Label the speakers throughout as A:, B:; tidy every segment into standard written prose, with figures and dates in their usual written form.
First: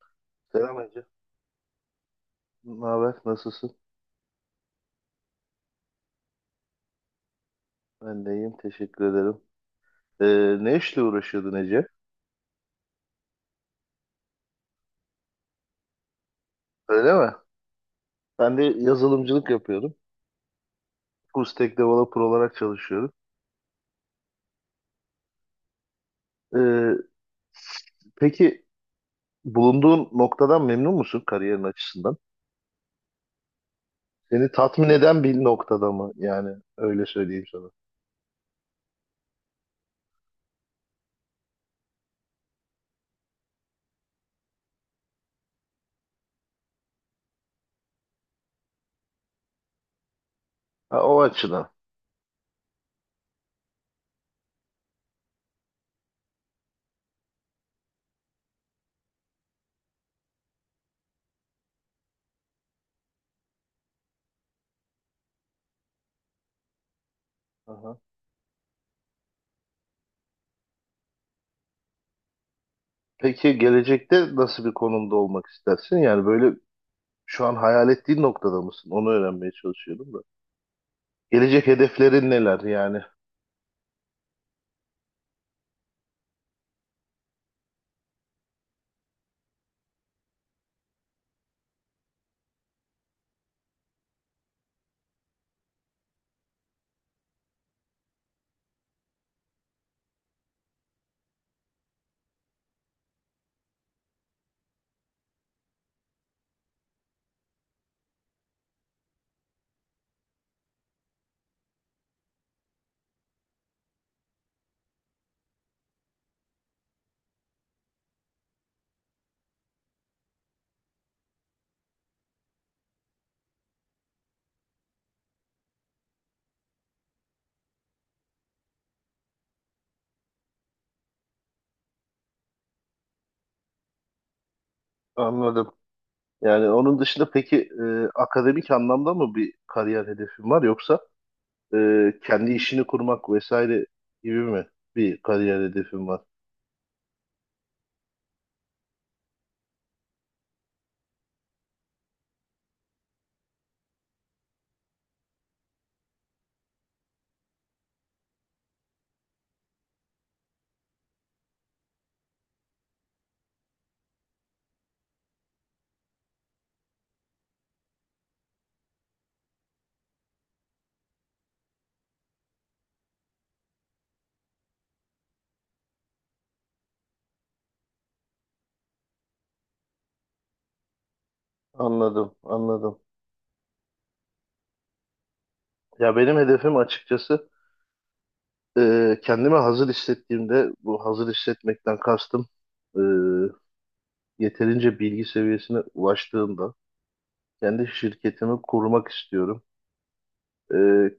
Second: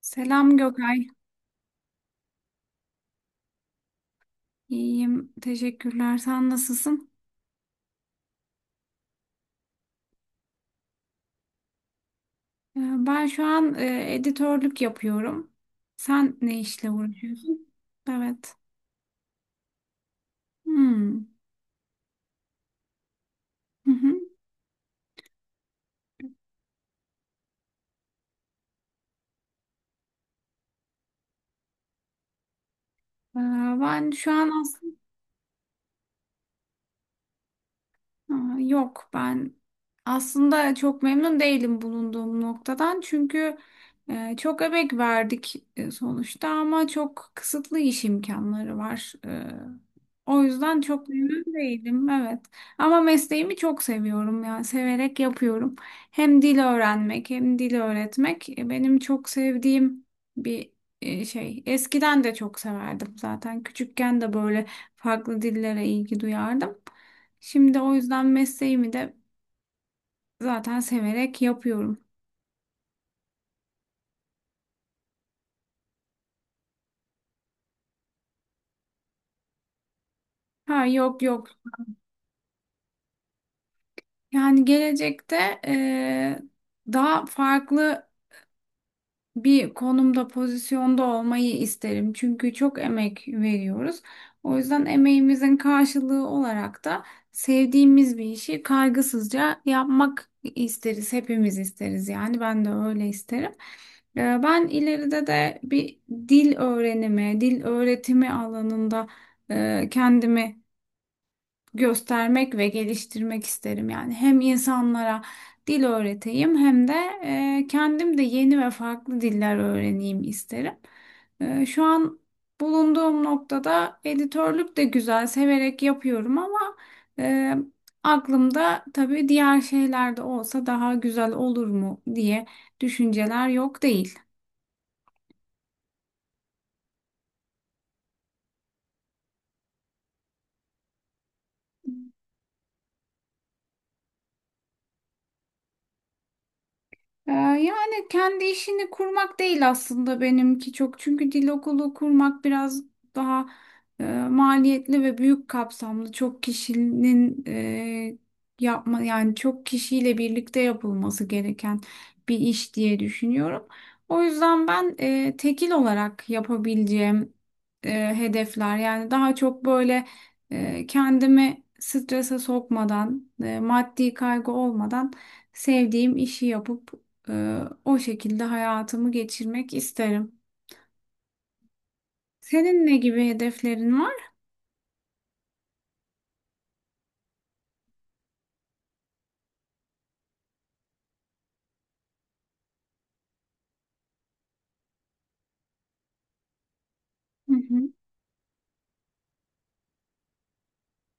A: Selam
B: Selam Ece.
A: Gökay.
B: Ne haber? Nasılsın?
A: İyiyim. Teşekkürler. Sen nasılsın?
B: Ben de iyiyim. Teşekkür ederim. Ne işle uğraşıyordun, Ece?
A: Ee, Ben şu an editörlük yapıyorum. Sen ne işle
B: Öyle mi?
A: uğraşıyorsun? Evet.
B: Ben de yazılımcılık yapıyorum.
A: Hmm.
B: Full stack developer olarak çalışıyorum.
A: Hı hı.
B: Ee, peki, bulunduğun noktadan memnun musun kariyerin açısından?
A: Ee, Ben şu an
B: Seni tatmin
A: aslında
B: eden bir noktada mı? Yani öyle söyleyeyim sana.
A: yok. Ben aslında çok memnun değilim bulunduğum noktadan. Çünkü çok emek verdik sonuçta ama çok kısıtlı iş imkanları var. O yüzden
B: Ha,
A: çok
B: o
A: memnun
B: açıdan.
A: değilim, evet. Ama mesleğimi çok seviyorum, yani severek yapıyorum. Hem dil öğrenmek hem dil öğretmek benim çok sevdiğim bir şey. Eskiden de çok severdim zaten. Küçükken de böyle farklı dillere ilgi duyardım. Şimdi o
B: Aha.
A: yüzden mesleğimi de zaten severek yapıyorum.
B: Peki gelecekte nasıl bir konumda olmak istersin? Yani böyle şu an hayal ettiğin noktada mısın? Onu öğrenmeye çalışıyorum da.
A: Ha, yok yok.
B: Gelecek hedeflerin neler yani?
A: Yani gelecekte e, daha farklı bir konumda, pozisyonda olmayı isterim. Çünkü çok emek veriyoruz. O yüzden emeğimizin karşılığı olarak da sevdiğimiz bir işi kaygısızca yapmak isteriz. Hepimiz isteriz, yani. Ben de öyle isterim. Ben ileride de bir dil öğrenimi, dil öğretimi alanında kendimi göstermek ve geliştirmek isterim. Yani hem insanlara dil öğreteyim hem de kendim de yeni ve farklı diller öğreneyim isterim. Şu an bulunduğum noktada editörlük de güzel, severek yapıyorum ama e, aklımda tabii diğer şeyler de olsa daha güzel olur mu diye düşünceler yok değil.
B: Anladım. Yani onun dışında peki akademik anlamda mı bir kariyer hedefin var yoksa e, kendi işini kurmak vesaire gibi mi bir kariyer hedefin var?
A: Yani kendi işini kurmak değil aslında benimki çok. Çünkü dil okulu kurmak biraz daha e, maliyetli ve büyük kapsamlı. Çok kişinin yapma, yani çok kişiyle birlikte yapılması gereken bir iş diye düşünüyorum. O yüzden ben tekil olarak yapabileceğim hedefler, yani daha çok böyle kendimi strese sokmadan, maddi kaygı olmadan sevdiğim işi yapıp o şekilde hayatımı geçirmek isterim.
B: Anladım,
A: Senin ne
B: anladım.
A: gibi hedeflerin var?
B: Ya benim hedefim açıkçası kendimi hazır hissettiğimde, bu hazır hissetmekten kastım e, yeterince bilgi seviyesine ulaştığımda
A: Hı
B: kendi
A: hı,
B: şirketimi kurmak istiyorum.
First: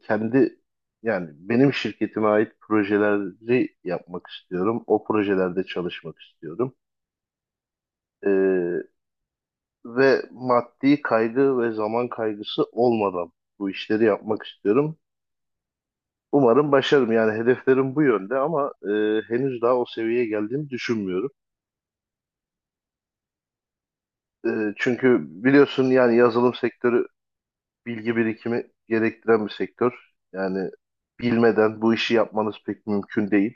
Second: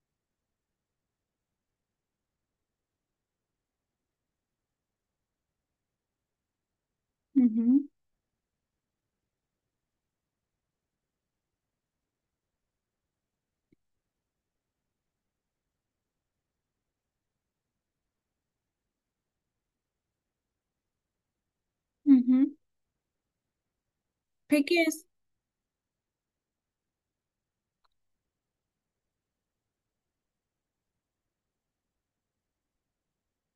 B: Kendi, yani benim şirketime ait projeleri yapmak istiyorum. O projelerde çalışmak istiyorum.
A: hı hı,
B: E, Ve maddi kaygı ve zaman kaygısı olmadan bu işleri yapmak istiyorum. Umarım başarırım. Yani hedeflerim bu yönde ama henüz daha o seviyeye geldiğimi düşünmüyorum.
A: hı hı.
B: E,
A: Peki,
B: Çünkü biliyorsun yani yazılım sektörü bilgi birikimi gerektiren bir sektör. Yani bilmeden bu işi yapmanız pek mümkün değil.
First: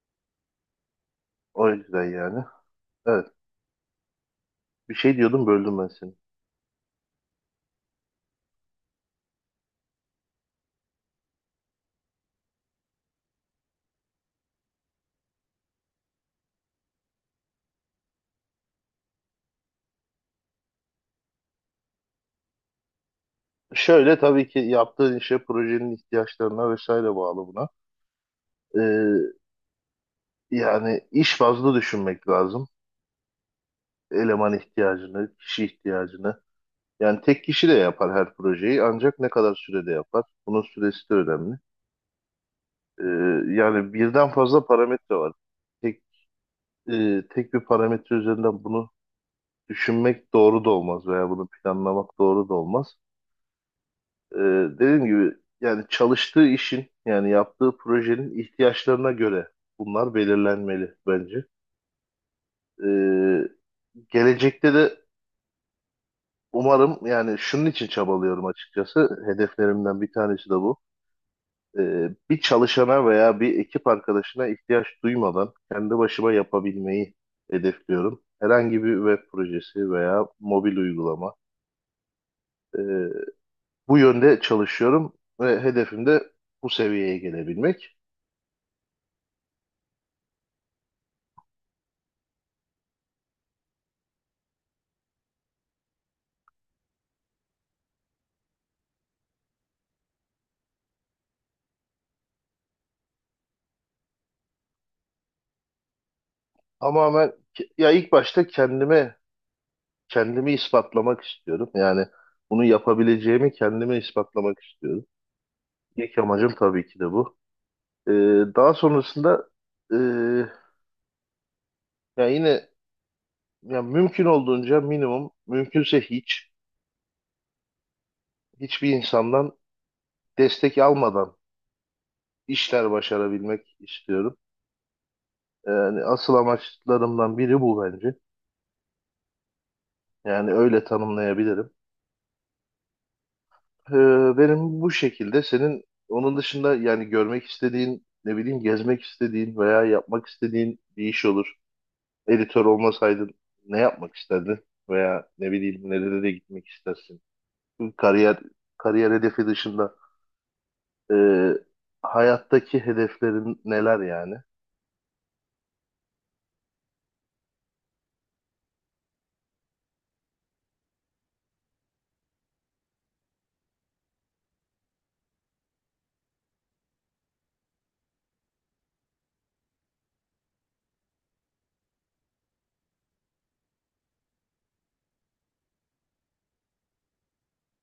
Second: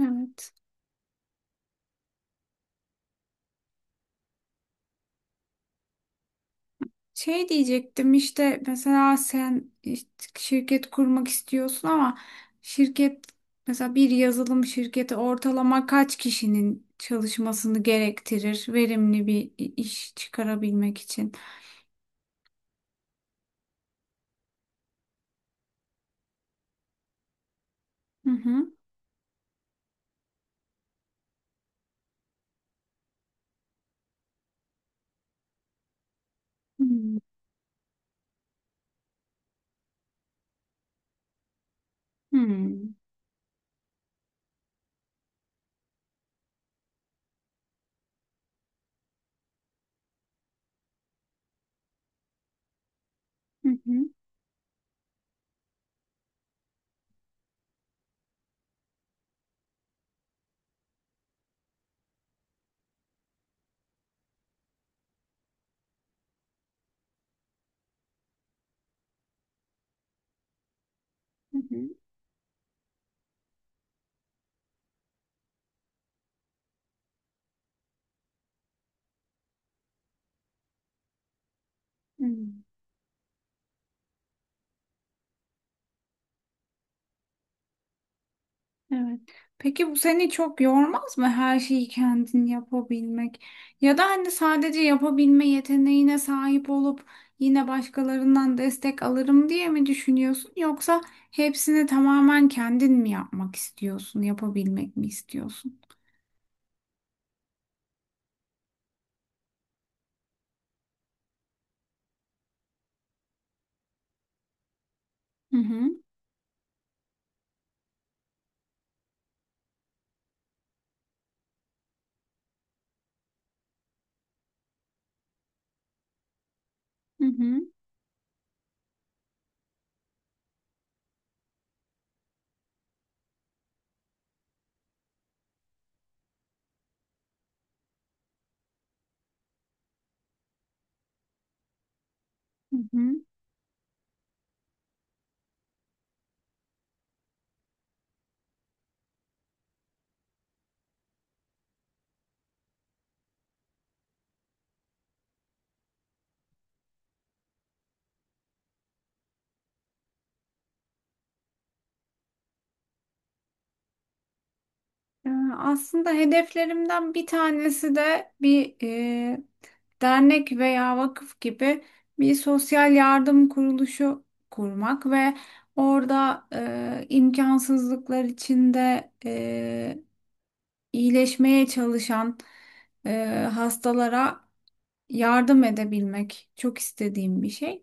A: evet.
B: O yüzden yani. Evet. Bir şey diyordum, böldüm ben seni.
A: Şey diyecektim, işte mesela sen işte şirket kurmak istiyorsun ama şirket, mesela bir yazılım şirketi, ortalama kaç kişinin çalışmasını gerektirir verimli bir iş çıkarabilmek için?
B: Şöyle, tabii ki yaptığın işe, projenin ihtiyaçlarına vesaire bağlı buna.
A: Hı hı,
B: Ee, Yani iş fazla düşünmek lazım. Eleman ihtiyacını, kişi ihtiyacını.
A: hı
B: Yani tek kişi de yapar her projeyi, ancak ne kadar sürede yapar? Bunun süresi de önemli.
A: hı,
B: Ee, Yani birden fazla parametre var. Tek, tek bir parametre üzerinden bunu düşünmek doğru da olmaz veya bunu planlamak doğru da olmaz.
A: hı hı,
B: Ee, Dediğim gibi yani çalıştığı işin, yani yaptığı projenin ihtiyaçlarına göre bunlar belirlenmeli bence. Ee, Gelecekte de umarım, yani şunun için çabalıyorum açıkçası. Hedeflerimden bir tanesi de bu.
A: hı hı,
B: Bir çalışana veya bir ekip arkadaşına ihtiyaç duymadan kendi başıma yapabilmeyi hedefliyorum. Herhangi bir web projesi veya mobil uygulama.
A: hı hı.
B: Ee, Bu yönde çalışıyorum ve hedefim de bu seviyeye gelebilmek.
A: Evet. Peki bu seni çok yormaz mı her şeyi kendin yapabilmek? Ya da hani sadece yapabilme yeteneğine sahip olup yine başkalarından destek alırım diye mi düşünüyorsun? Yoksa hepsini tamamen kendin mi yapmak istiyorsun, yapabilmek mi istiyorsun?
B: Ama ben ya ilk başta kendime, kendimi ispatlamak istiyorum. Yani bunu yapabileceğimi kendime ispatlamak istiyorum.
A: Hı hı,
B: İlk amacım tabii ki de bu. Ee, Daha sonrasında ee, ya yine, ya mümkün olduğunca minimum, mümkünse hiç
A: hı hı,
B: hiçbir insandan destek almadan işler başarabilmek istiyorum. Yani asıl amaçlarımdan biri bu bence. Yani öyle tanımlayabilirim.
A: hı hı.
B: Benim bu şekilde, senin onun dışında yani görmek istediğin, ne bileyim, gezmek istediğin veya yapmak istediğin bir iş olur. Editör olmasaydın ne yapmak isterdin veya ne bileyim nerelere gitmek istersin? Bu Kariyer kariyer hedefi dışında e, hayattaki hedeflerin neler yani?
A: Ee, Aslında hedeflerimden bir tanesi de bir dernek veya vakıf gibi bir sosyal yardım kuruluşu kurmak ve orada imkansızlıklar içinde iyileşmeye çalışan e, hastalara yardım edebilmek çok istediğim bir şey.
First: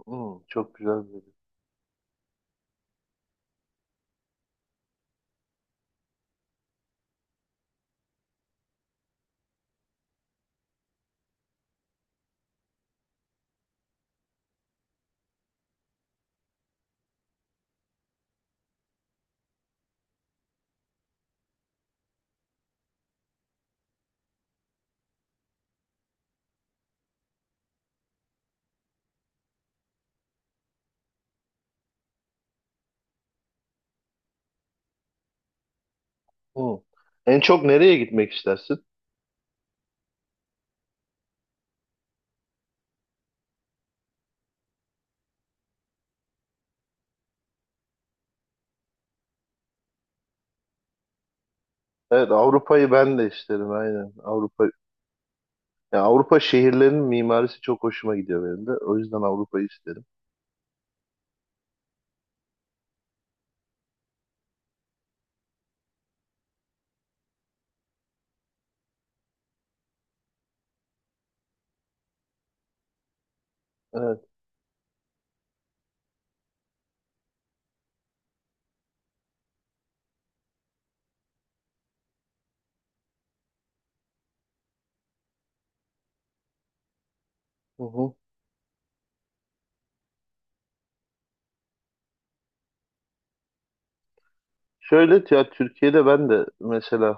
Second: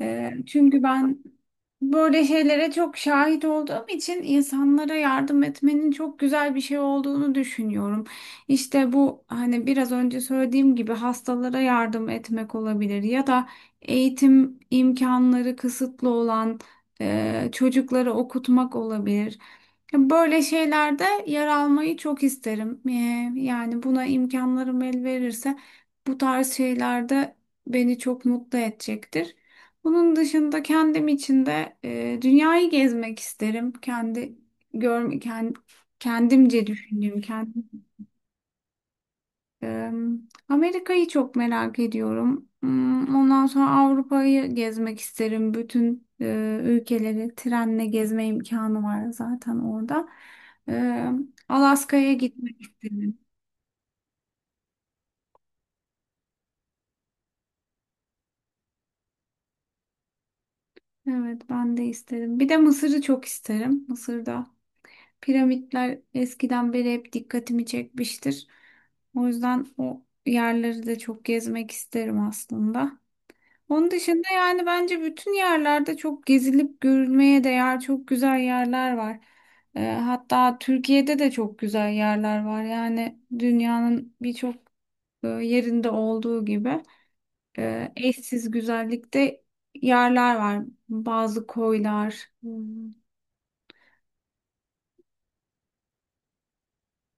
B: Hmm, çok
A: Çünkü
B: güzel bir
A: ben
B: hedef.
A: böyle şeylere çok şahit olduğum için insanlara yardım etmenin çok güzel bir şey olduğunu düşünüyorum. İşte bu, hani biraz önce söylediğim gibi, hastalara yardım etmek olabilir ya da eğitim imkanları kısıtlı olan çocukları okutmak olabilir. Böyle şeylerde yer almayı çok isterim. Yani buna imkanlarım el verirse bu tarz şeylerde beni çok mutlu edecektir. Bunun dışında kendim için de dünyayı gezmek isterim. Kendi görme, kendimce
B: Hmm.
A: düşündüğüm,
B: En çok
A: kendim.
B: nereye gitmek istersin?
A: Eee, Amerika'yı çok merak ediyorum. Ondan sonra Avrupa'yı gezmek isterim. Bütün ülkeleri trenle gezme imkanı var zaten orada. Eee, Alaska'ya
B: Evet,
A: gitmek
B: Avrupa'yı ben
A: isterim.
B: de isterim aynen. Ya Avrupa şehirlerinin mimarisi çok hoşuma gidiyor benim de. O yüzden Avrupa'yı isterim.
A: Evet, ben de isterim. Bir de Mısır'ı çok isterim. Mısır'da piramitler eskiden beri hep dikkatimi çekmiştir. O yüzden o yerleri de çok gezmek isterim aslında. Onun
B: Evet.
A: dışında, yani bence bütün yerlerde çok gezilip görülmeye değer çok güzel yerler var. Hatta Türkiye'de de çok güzel yerler var. Yani dünyanın birçok yerinde olduğu gibi
B: Hı hı.
A: eşsiz güzellikte yerler var. Bazı koylar. Hmm.
B: Şöyle, ya Türkiye'de ben de mesela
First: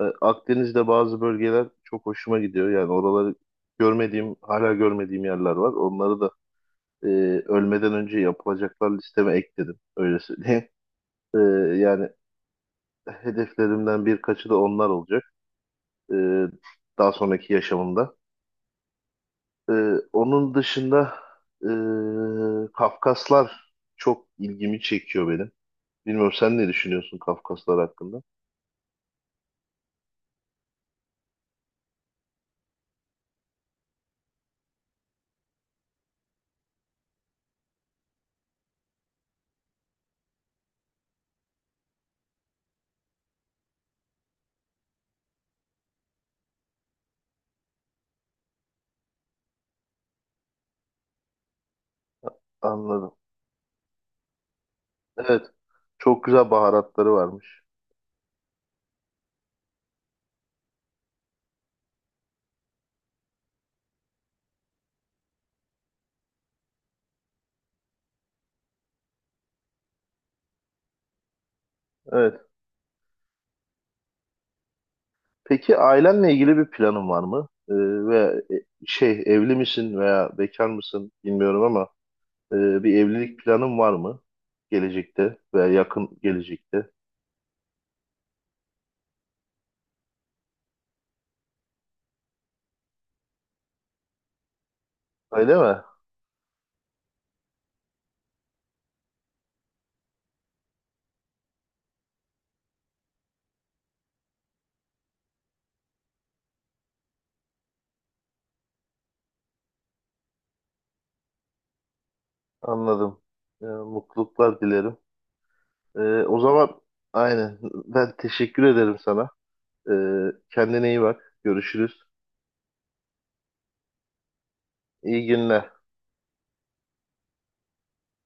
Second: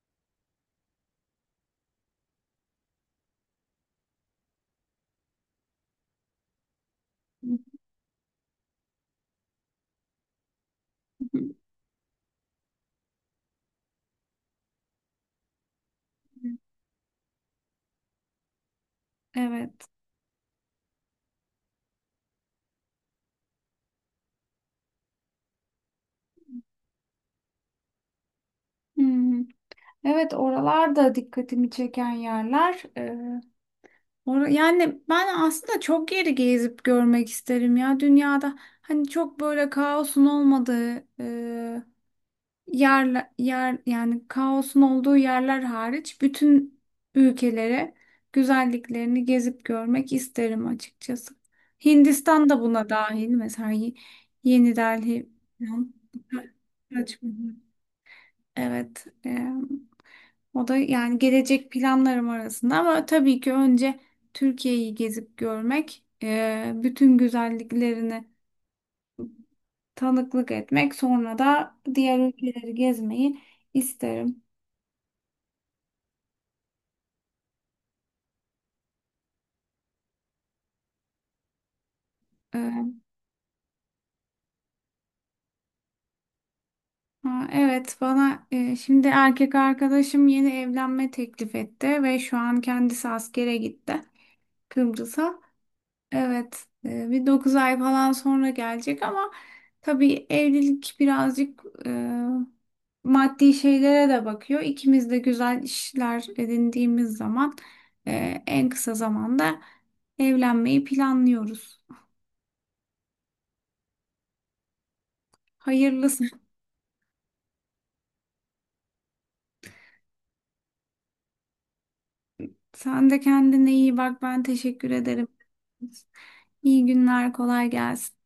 B: Akdeniz'de bazı bölgeler çok hoşuma gidiyor. Yani oraları hala görmediğim yerler var. Onları da e, ölmeden önce yapılacaklar listeme ekledim. Öyle söyleyeyim. E, Yani hedeflerimden birkaçı da onlar olacak. E, Daha sonraki yaşamımda.
A: Evet.
B: Onun dışında Kafkaslar çok ilgimi çekiyor benim. Bilmiyorum, sen ne düşünüyorsun Kafkaslar hakkında?
A: Hmm. Evet, oralar da dikkatimi çeken yerler. Yani ben aslında çok yeri gezip görmek isterim ya, dünyada hani çok böyle kaosun olmadığı, yer, yani kaosun olduğu yerler hariç bütün ülkelere, güzelliklerini gezip görmek isterim açıkçası. Hindistan da buna
B: Anladım.
A: dahil mesela, Yeni Delhi
B: Evet.
A: falan.
B: Çok güzel baharatları varmış.
A: Evet. O da yani gelecek planlarım arasında ama tabii ki önce Türkiye'yi gezip görmek, bütün güzelliklerini tanıklık etmek, sonra da diğer
B: Evet.
A: ülkeleri gezmeyi isterim.
B: Peki ailenle ilgili bir planın var mı? Ve şey, evli misin veya bekar mısın bilmiyorum ama
A: E,
B: bir evlilik planın var mı gelecekte veya yakın gelecekte?
A: ha, evet, bana şimdi erkek arkadaşım yeni evlenme teklif etti ve şu an kendisi askere gitti Kıbrıs'a.
B: Öyle mi?
A: Evet, bir 9 ay falan sonra gelecek ama tabii evlilik birazcık maddi şeylere de bakıyor. İkimiz de güzel işler edindiğimiz zaman en kısa zamanda evlenmeyi planlıyoruz.
B: Anladım. Mutluluklar dilerim. Ee,
A: Hayırlısı.
B: O zaman aynen. Ben teşekkür ederim sana. Kendine iyi bak. Görüşürüz.
A: Sen de kendine iyi bak. Ben teşekkür
B: İyi
A: ederim.
B: günler.
A: İyi günler, kolay gelsin.